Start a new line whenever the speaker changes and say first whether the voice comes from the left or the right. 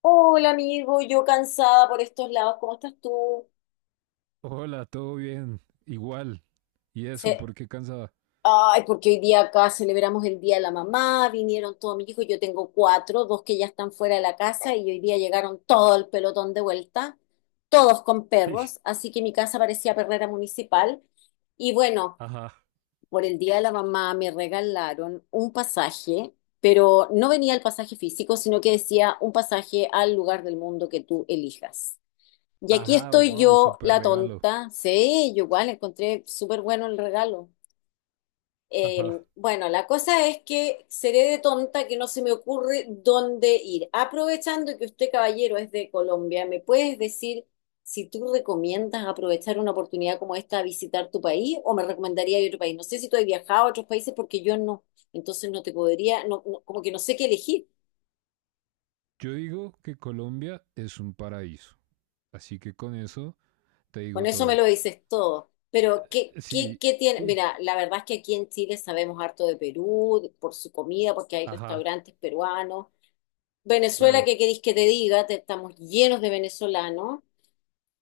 left: Hola amigo, yo cansada por estos lados, ¿cómo estás tú?
right: Hola, todo bien, igual. ¿Y eso
left: Se-
right: por qué cansada?
left: Ay, porque hoy día acá celebramos el Día de la Mamá, vinieron todos mis hijos, yo tengo cuatro, dos que ya están fuera de la casa y hoy día llegaron todo el pelotón de vuelta, todos con
right: Sí.
left: perros, así que mi casa parecía perrera municipal. Y bueno,
right: Ajá.
left: por el Día de la Mamá me regalaron un pasaje, pero no venía el pasaje físico, sino que decía un pasaje al lugar del mundo que tú elijas. Y aquí
right: Ajá,
left: estoy
right: wow,
left: yo,
right: súper
left: la
right: regalo.
left: tonta. Sí, yo igual encontré súper bueno el regalo.
right: Ajá.
left: Bueno, la cosa es que seré de tonta que no se me ocurre dónde ir. Aprovechando que usted, caballero, es de Colombia, ¿me puedes decir si tú recomiendas aprovechar una oportunidad como esta a visitar tu país o me recomendaría ir a otro país? No sé si tú has viajado a otros países porque yo no. Entonces no te podría, no, como que no sé qué elegir.
right: Yo digo que Colombia es un paraíso. Así que con eso te
left: Con
right: digo
left: eso me
right: todo.
left: lo dices todo. Pero, ¿qué, qué,
right: Sí.
left: qué tiene?
right: Y...
left: Mira, la verdad es que aquí en Chile sabemos harto de Perú, por su comida, porque hay
right: Ajá,
left: restaurantes peruanos. Venezuela,
right: claro.
left: ¿qué queréis que te diga? Estamos llenos de venezolanos.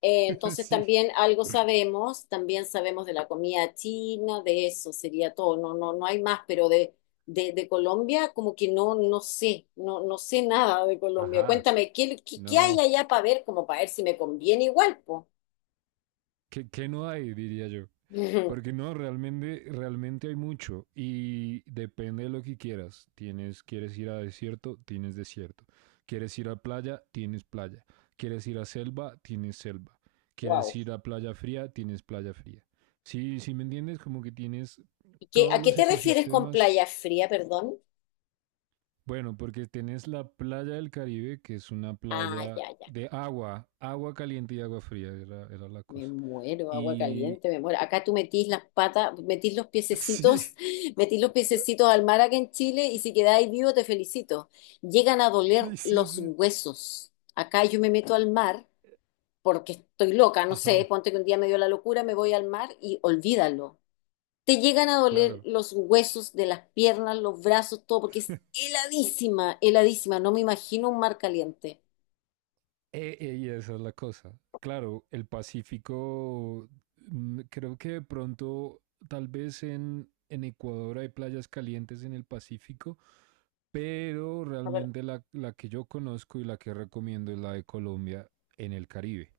left: Entonces
right: Sí.
left: también algo sabemos, también sabemos de la comida china, de eso sería todo. No, no, no hay más, pero de Colombia, como que no, no sé, no, no sé nada de Colombia.
right: Ajá.
left: Cuéntame, ¿qué hay
right: No.
left: allá para ver? Como para ver si me conviene igual, pues.
right: ¿Qué no hay? Diría yo. Porque no, realmente hay mucho y depende de lo que quieras. Quieres ir a desierto, tienes desierto. Quieres ir a playa, tienes playa. Quieres ir a selva, tienes selva. Quieres
left: Wow.
right: ir a playa fría, tienes playa fría. Sí, sí me entiendes, como que tienes
left: ¿Y qué,
right: todos
left: a qué
right: los
left: te refieres con
right: ecosistemas.
left: playa fría, perdón?
right: Bueno, porque tienes la playa del Caribe, que es una
left: Ah,
right: playa
left: ya, ya.
right: de agua, agua caliente y agua fría, era la
left: Me
right: cosa.
left: muero, agua
right: Y
left: caliente, me muero. Acá tú metís las patas, metís los
right: Sí,
left: piececitos, metís los piececitos al mar acá en Chile y si quedáis vivo te felicito. Llegan a doler
right: sí, sí,
left: los
right: sí.
left: huesos. Acá yo me meto al mar porque estoy loca, no sé,
right: Ajá.
left: ponte que un día me dio la locura, me voy al mar y olvídalo. Te llegan a doler
right: Claro.
left: los huesos de las piernas, los brazos, todo, porque es heladísima, heladísima. No me imagino un mar caliente.
right: Y esa es la cosa. Claro, el Pacífico, creo que de pronto, tal vez en Ecuador hay playas calientes en el Pacífico, pero realmente la que yo conozco y la que recomiendo es la de Colombia en el Caribe.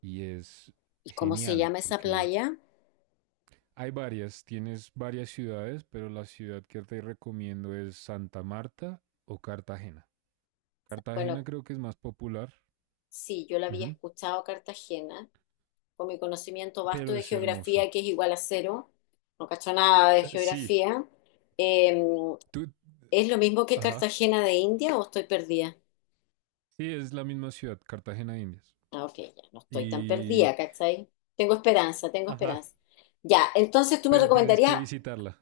right: Y es
left: ¿Y cómo se
right: genial
left: llama esa
right: porque
left: playa?
right: hay varias, tienes varias ciudades, pero la ciudad que te recomiendo es Santa Marta o Cartagena. Cartagena
left: Bueno,
right: creo que es más popular,
left: sí, yo la había
right: ujú,
left: escuchado Cartagena, con mi conocimiento vasto
right: pero
left: de
right: es hermosa.
left: geografía, que es igual a cero, no cacho nada de
right: Sí,
left: geografía. Eh,
right: tú,
left: ¿Es lo mismo que
right: ajá.
left: Cartagena de India o estoy perdida?
right: Sí, es la misma ciudad, Cartagena de Indias.
left: Ah, ok, ya, no estoy tan
right: Y,
left: perdida, ¿cachai? Tengo esperanza, tengo
right: Ajá,
left: esperanza. Ya, entonces tú me
right: pero tienes que
left: recomendarías.
right: visitarla,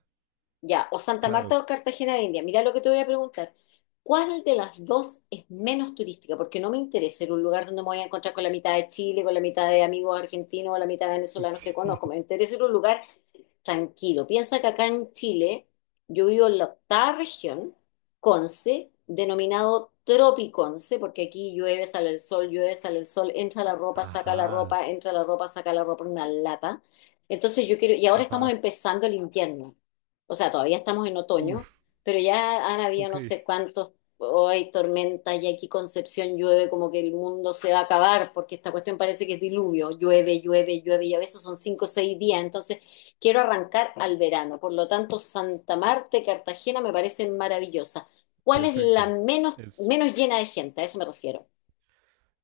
left: Ya, o Santa Marta
right: claro.
left: o Cartagena de India. Mira lo que te voy a preguntar. ¿Cuál de las dos es menos turística? Porque no me interesa ir a un lugar donde me voy a encontrar con la mitad de Chile, con la mitad de amigos argentinos o la mitad de venezolanos que
right: Sí.
left: conozco. Me interesa ir a un lugar tranquilo. Piensa que acá en Chile yo vivo en la octava región, Conce, denominado Tropiconce, porque aquí llueve, sale el sol, llueve, sale el sol, entra la ropa, saca la
right: Ajá,
left: ropa, entra la ropa, saca la ropa, una lata. Entonces yo quiero, y ahora estamos
right: ajá.
left: empezando el invierno, o sea, todavía estamos en
right: Uf,
left: otoño, pero ya han habido
right: ok,
left: no sé cuántos, hoy tormentas y aquí Concepción llueve como que el mundo se va a acabar, porque esta cuestión parece que es diluvio, llueve, llueve, llueve, y a veces son 5 o 6 días, entonces quiero arrancar al verano, por lo tanto, Santa Marta y Cartagena me parecen maravillosas. ¿Cuál es la
right: perfecto.
left: menos,
right: Es,
left: menos llena de gente? A eso me refiero.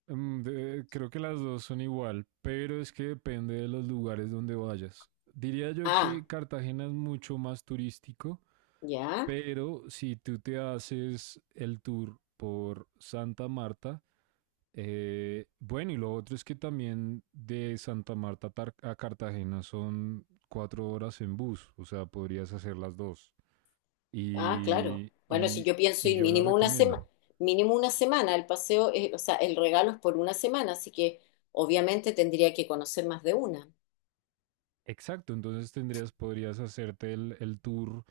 right: Creo que las dos son igual, pero es que depende de los lugares donde vayas. Diría yo
left: Ah,
right: que Cartagena es mucho más turístico,
left: ya.
right: pero si tú te haces el tour por Santa Marta. Bueno, y lo otro es que también de Santa Marta a Cartagena son 4 horas en bus, o sea, podrías hacer las dos.
left: Ah, claro.
right: Y,
left: Bueno, si
right: y,
left: yo pienso
right: y
left: ir
right: yo la recomiendo.
left: mínimo una semana, el paseo, o sea, el regalo es por una semana, así que obviamente tendría que conocer más de una.
right: Exacto, entonces podrías hacerte el tour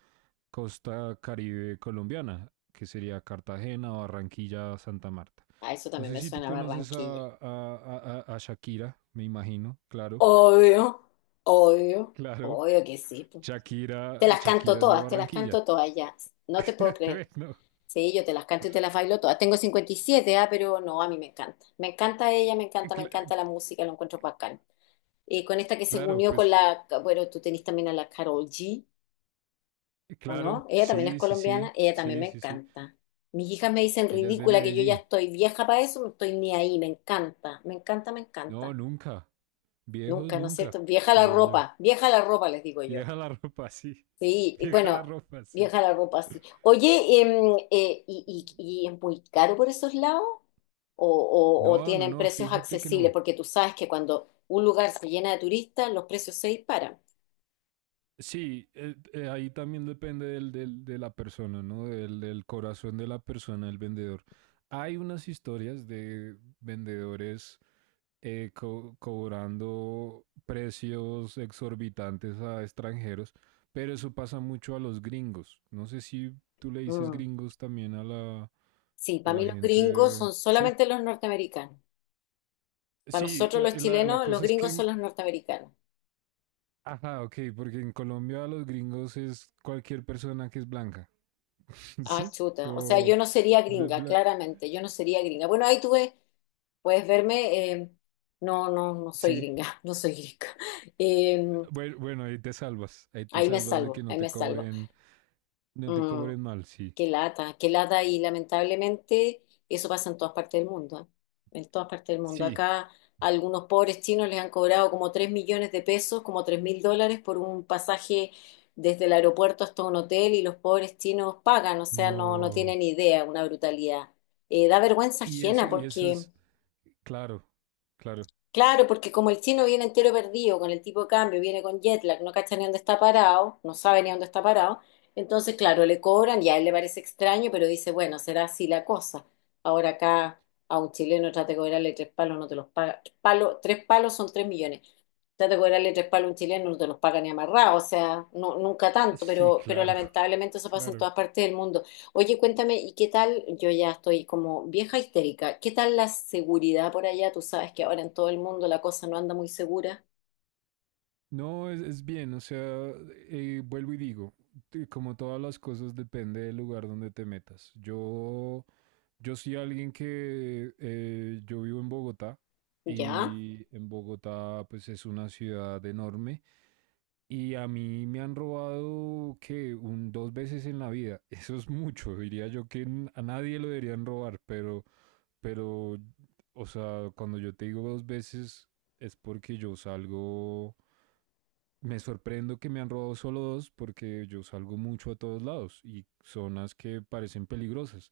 right: Costa Caribe colombiana, que sería Cartagena, Barranquilla, Santa Marta.
left: A eso
right: No
left: también
right: sé
left: me
right: si tú
left: suena
right: conoces a,
left: Barranquilla.
right: a- a- a- a Shakira, me imagino, claro,
left: Obvio, obvio,
right: claro.
left: obvio que sí, po. Te
right: Shakira,
left: las canto
right: Shakira es de
left: todas, te las
right: Barranquilla.
left: canto todas ya. No te puedo creer.
right: Bueno,
left: Sí, yo te las canto y te las bailo todas. Tengo 57, ah, pero no, a mí me encanta. Me encanta ella, me
right: cla-
left: encanta la música, lo encuentro bacán. Y con esta que se
right: claro,
left: unió
right: pues
left: con la, bueno, tú tenés también a la Carol G, ¿o
right: claro,
left: no? Ella también es
right: sí, sí, sí,
left: colombiana, ella también
right: sí,
left: me
right: sí, sí.
left: encanta. Mis hijas me dicen
right: Ella es de
left: ridícula que yo ya
right: Medellín.
left: estoy vieja para eso, no estoy ni ahí, me encanta, me encanta, me
right: No,
left: encanta.
right: nunca. Viejos
left: Nunca, ¿no es
right: nunca,
left: cierto?
right: diría yo.
left: Vieja la ropa, les digo yo.
right: Vieja la ropa. Sí.
left: Sí, y
right: Vieja la
left: bueno,
right: ropa, sí.
left: vieja la ropa así. Oye, y es muy caro por esos lados? ¿O
right: No, no,
left: tienen
right: no,
left: precios
right: fíjate que
left: accesibles?
right: no.
left: Porque tú sabes que cuando un lugar se llena de turistas, los precios se disparan.
right: Sí, ahí también depende de la persona, ¿no? Del corazón de la persona, el vendedor. Hay unas historias de vendedores cobrando precios exorbitantes a extranjeros, pero eso pasa mucho a los gringos. No sé si tú le dices
left: Mm.
right: gringos también
left: Sí,
right: a
left: para mí
right: la
left: los gringos
right: gente.
left: son
right: Sí,
left: solamente los norteamericanos. Para
right: sí,
left: nosotros los
right: la
left: chilenos, los
right: cosa es que,
left: gringos son los norteamericanos.
right: ajá, ok, porque en Colombia a los gringos es cualquier persona que es blanca.
left: Ah,
right: ¿Sí?
left: chuta. O sea, yo
right: Como...
left: no sería
right: de
left: gringa,
right: bla-
left: claramente. Yo no sería gringa. Bueno, ahí tú ves, puedes verme. No, no, no soy
right: Sí,
left: gringa, no soy gringa. Em,
right: bueno, bueno, ahí te
left: Ahí me
right: salvas de que
left: salvo,
right: no
left: ahí
right: te
left: me salvo.
right: cobren, no te
left: Mm,
right: cobren mal, sí.
left: qué lata y lamentablemente eso pasa en todas partes del mundo, ¿eh? En todas partes del mundo.
right: Sí.
left: Acá a algunos pobres chinos les han cobrado como 3 millones de pesos, como 3 mil dólares por un pasaje desde el aeropuerto hasta un hotel y los pobres chinos pagan, o sea, no, no
right: No.
left: tienen idea, una brutalidad. Da vergüenza ajena
right: Y eso
left: porque
right: es, claro, claro.
left: claro, porque como el chino viene entero perdido con el tipo de cambio, viene con jet lag, no cacha ni dónde está parado, no sabe ni dónde está parado, entonces, claro, le cobran y a él le parece extraño, pero dice, bueno, será así la cosa. Ahora acá a un chileno trate de cobrarle tres palos, no te los paga. Palo, tres palos son 3 millones. Trate de cobrarle tres palos a un chileno, no te los paga ni amarrado, o sea, no, nunca tanto,
right: Sí,
left: pero
right: claro,
left: lamentablemente eso pasa en
right: claro.
left: todas partes del mundo. Oye, cuéntame, ¿y qué tal? Yo ya estoy como vieja histérica. ¿Qué tal la seguridad por allá? Tú sabes que ahora en todo el mundo la cosa no anda muy segura.
right: No, es bien, o sea, vuelvo y digo, como todas las cosas depende del lugar donde te metas. Yo soy alguien que, yo vivo en Bogotá
left: ¿Ya?
right: y en Bogotá pues es una ciudad enorme y a mí me han robado que un 2 veces en la vida. Eso es mucho, diría yo que a nadie lo deberían robar, pero, o sea, cuando yo te digo 2 veces, es porque yo salgo. Me sorprendo que me han robado solo dos, porque yo salgo mucho a todos lados y zonas que parecen peligrosas.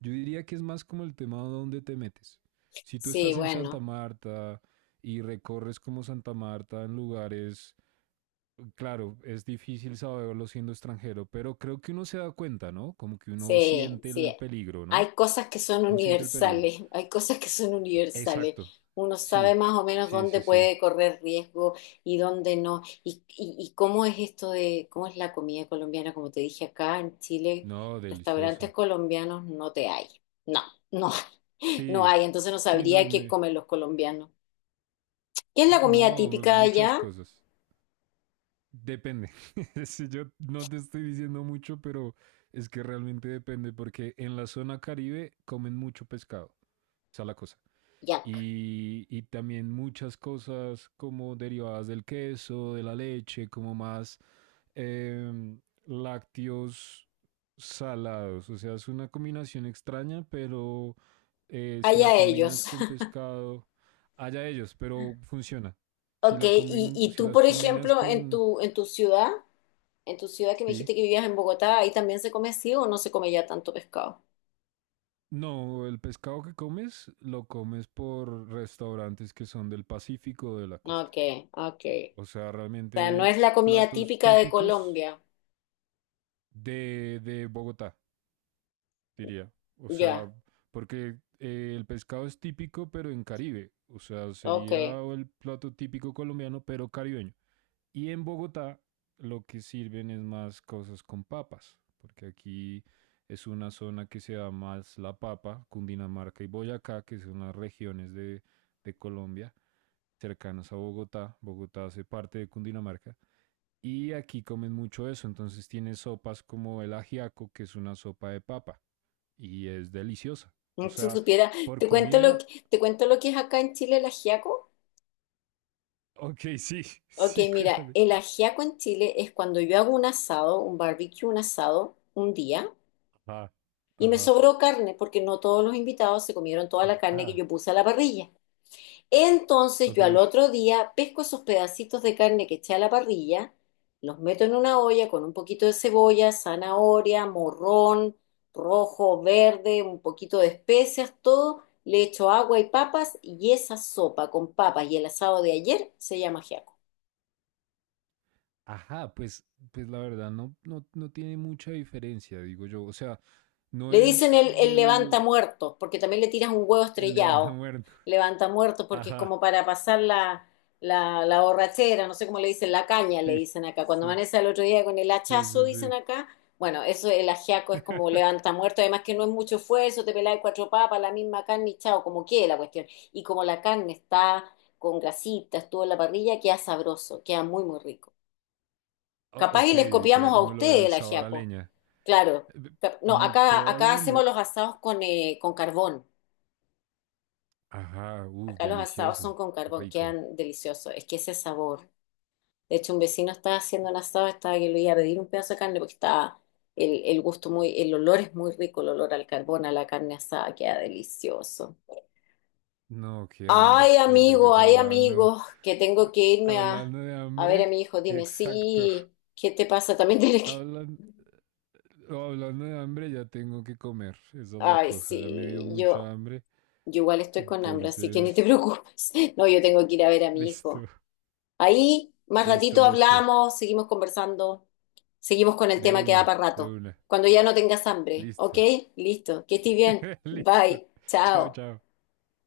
right: Yo diría que es más como el tema de dónde te metes. Si tú
left: Sí,
right: estás en Santa
left: bueno.
right: Marta y recorres como Santa Marta en lugares, claro, es difícil saberlo siendo extranjero, pero creo que uno se da cuenta, ¿no? Como que uno
left: Sí,
right: siente
left: sí.
right: el peligro, ¿no?
left: Hay cosas que son
right: Uno siente el peligro.
left: universales, hay cosas que son universales.
right: Exacto.
left: Uno sabe
right: Sí,
left: más o menos
right: sí,
left: dónde
right: sí, sí.
left: puede correr riesgo y dónde no. Y cómo es esto de, cómo es la comida colombiana, como te dije acá en Chile,
right: No,
left: restaurantes
right: delicioso.
left: colombianos no te hay. No, no, hay, no
right: Sí,
left: hay. Entonces no
right: sí,
left: sabría
right: no,
left: qué comen los colombianos. ¿Qué es la comida
right: no,
left: típica
right: muchas
left: allá?
right: cosas. Depende. Si yo no te estoy diciendo mucho, pero es que realmente depende porque en la zona Caribe comen mucho pescado. Esa es la cosa.
left: Yak.
right: Y también muchas cosas como derivadas del queso, de la leche, como más lácteos salados. O sea, es una combinación extraña, pero si la
left: Allá ellos.
right: combinas con pescado, allá ellos, pero funciona.
left: Ok, y
right: Si
left: tú,
right: las
left: por
right: combinas
left: ejemplo, en
right: con.
left: tu, en tu ciudad. En tu ciudad que me
right: Sí.
left: dijiste que vivías en Bogotá, ¿ahí también se come así o no se come ya tanto pescado?
right: No, el pescado que comes lo comes por restaurantes que son del Pacífico o de la costa.
left: Ok, ok.
right: O sea,
left: O sea, no
right: realmente
left: es la comida
right: platos
left: típica de
right: típicos
left: Colombia.
right: de Bogotá, diría. O
left: Ya,
right: sea, porque el pescado es típico, pero en Caribe. O sea,
left: ok.
right: sería el plato típico colombiano, pero caribeño. Y en Bogotá lo que sirven es más cosas con papas, porque aquí es una zona que se da más la papa, Cundinamarca y Boyacá, que son las regiones de Colombia cercanas a Bogotá. Bogotá hace parte de Cundinamarca. Y aquí comen mucho eso, entonces tiene sopas como el ajiaco, que es una sopa de papa, y es deliciosa. O
left: Si
right: sea,
left: supiera,
right: por
left: te cuento lo
right: comida,
left: que, te cuento lo que es acá en Chile el ajiaco.
right: ok, sí,
left: Ok,
right: sí,
left: mira,
right: cuéntame.
left: el ajiaco en Chile es cuando yo hago un asado, un barbecue, un asado, un día,
right: Ajá,
left: y me
right: ajá,
left: sobró carne, porque no todos los invitados se comieron toda la carne que
right: ajá.
left: yo puse a la parrilla. Entonces
right: Ok,
left: yo al otro día pesco esos pedacitos de carne que eché a la parrilla, los meto en una olla con un poquito de cebolla, zanahoria, morrón, rojo, verde, un poquito de especias, todo. Le echo agua y papas y esa sopa con papas y el asado de ayer se llama ajiaco.
right: ajá, pues la verdad no, no, no tiene mucha diferencia, digo yo. O sea, no
left: Le dicen
right: es
left: el levanta
right: del
left: muertos, porque también le tiras un huevo
right: el levanta
left: estrellado.
right: muerto.
left: Levanta muertos porque es
right: Ajá,
left: como para pasar la borrachera, no sé cómo le dicen, la caña le
right: sí,
left: dicen acá. Cuando
right: sí,
left: amanece el otro día con el
right: sí,
left: hachazo,
right: sí,
left: dicen
right: sí.
left: acá. Bueno, eso el ajiaco es como levanta muertos, además que no es mucho esfuerzo, te pelas de cuatro papas, la misma carne y chao, como quede la cuestión. Y como la carne está con grasita, estuvo en la parrilla, queda sabroso, queda muy, muy rico. Capaz y les
right: Ok, queda
left: copiamos a
right: como lo
left: ustedes
right: del
left: el
right: sabor a
left: ajiaco.
right: leña.
left: Claro. No,
right: Eh,
left: acá, acá hacemos
right: Probablemente.
left: los asados con carbón.
right: Ajá, uff,
left: Acá los asados son
right: delicioso,
left: con carbón,
right: rico.
left: quedan deliciosos. Es que ese sabor. De hecho, un vecino estaba haciendo un asado, estaba que le iba a pedir un pedazo de carne porque estaba el gusto muy, el olor es muy rico, el olor al carbón, a la carne asada, queda delicioso.
right: No, qué hambre. Oye, pues
left: Ay, amigo, que tengo
right: a-
left: que irme
right: hablando de
left: a ver a
right: hambre,
left: mi hijo. Dime,
right: exacto.
left: sí, ¿qué te pasa? También tienes que...
right: Hablan- o hablando de hambre, ya tengo que comer. Esa es la
left: Ay,
right: cosa, ya me dio
left: sí,
right: mucha
left: yo...
right: hambre.
left: Yo igual estoy con hambre, así que ni te
right: Entonces,
left: preocupes. No, yo tengo que ir a ver a mi hijo.
right: listo,
left: Ahí, más
right: listo,
left: ratito
right: listo.
left: hablamos, seguimos conversando, seguimos con el
right: De
left: tema que da
right: una,
left: para
right: de
left: rato.
right: una.
left: Cuando ya no tengas hambre, ¿ok?
right: Listo,
left: Listo, que estés bien.
right: listo.
left: Bye,
right: Chao,
left: chao.
right: chao.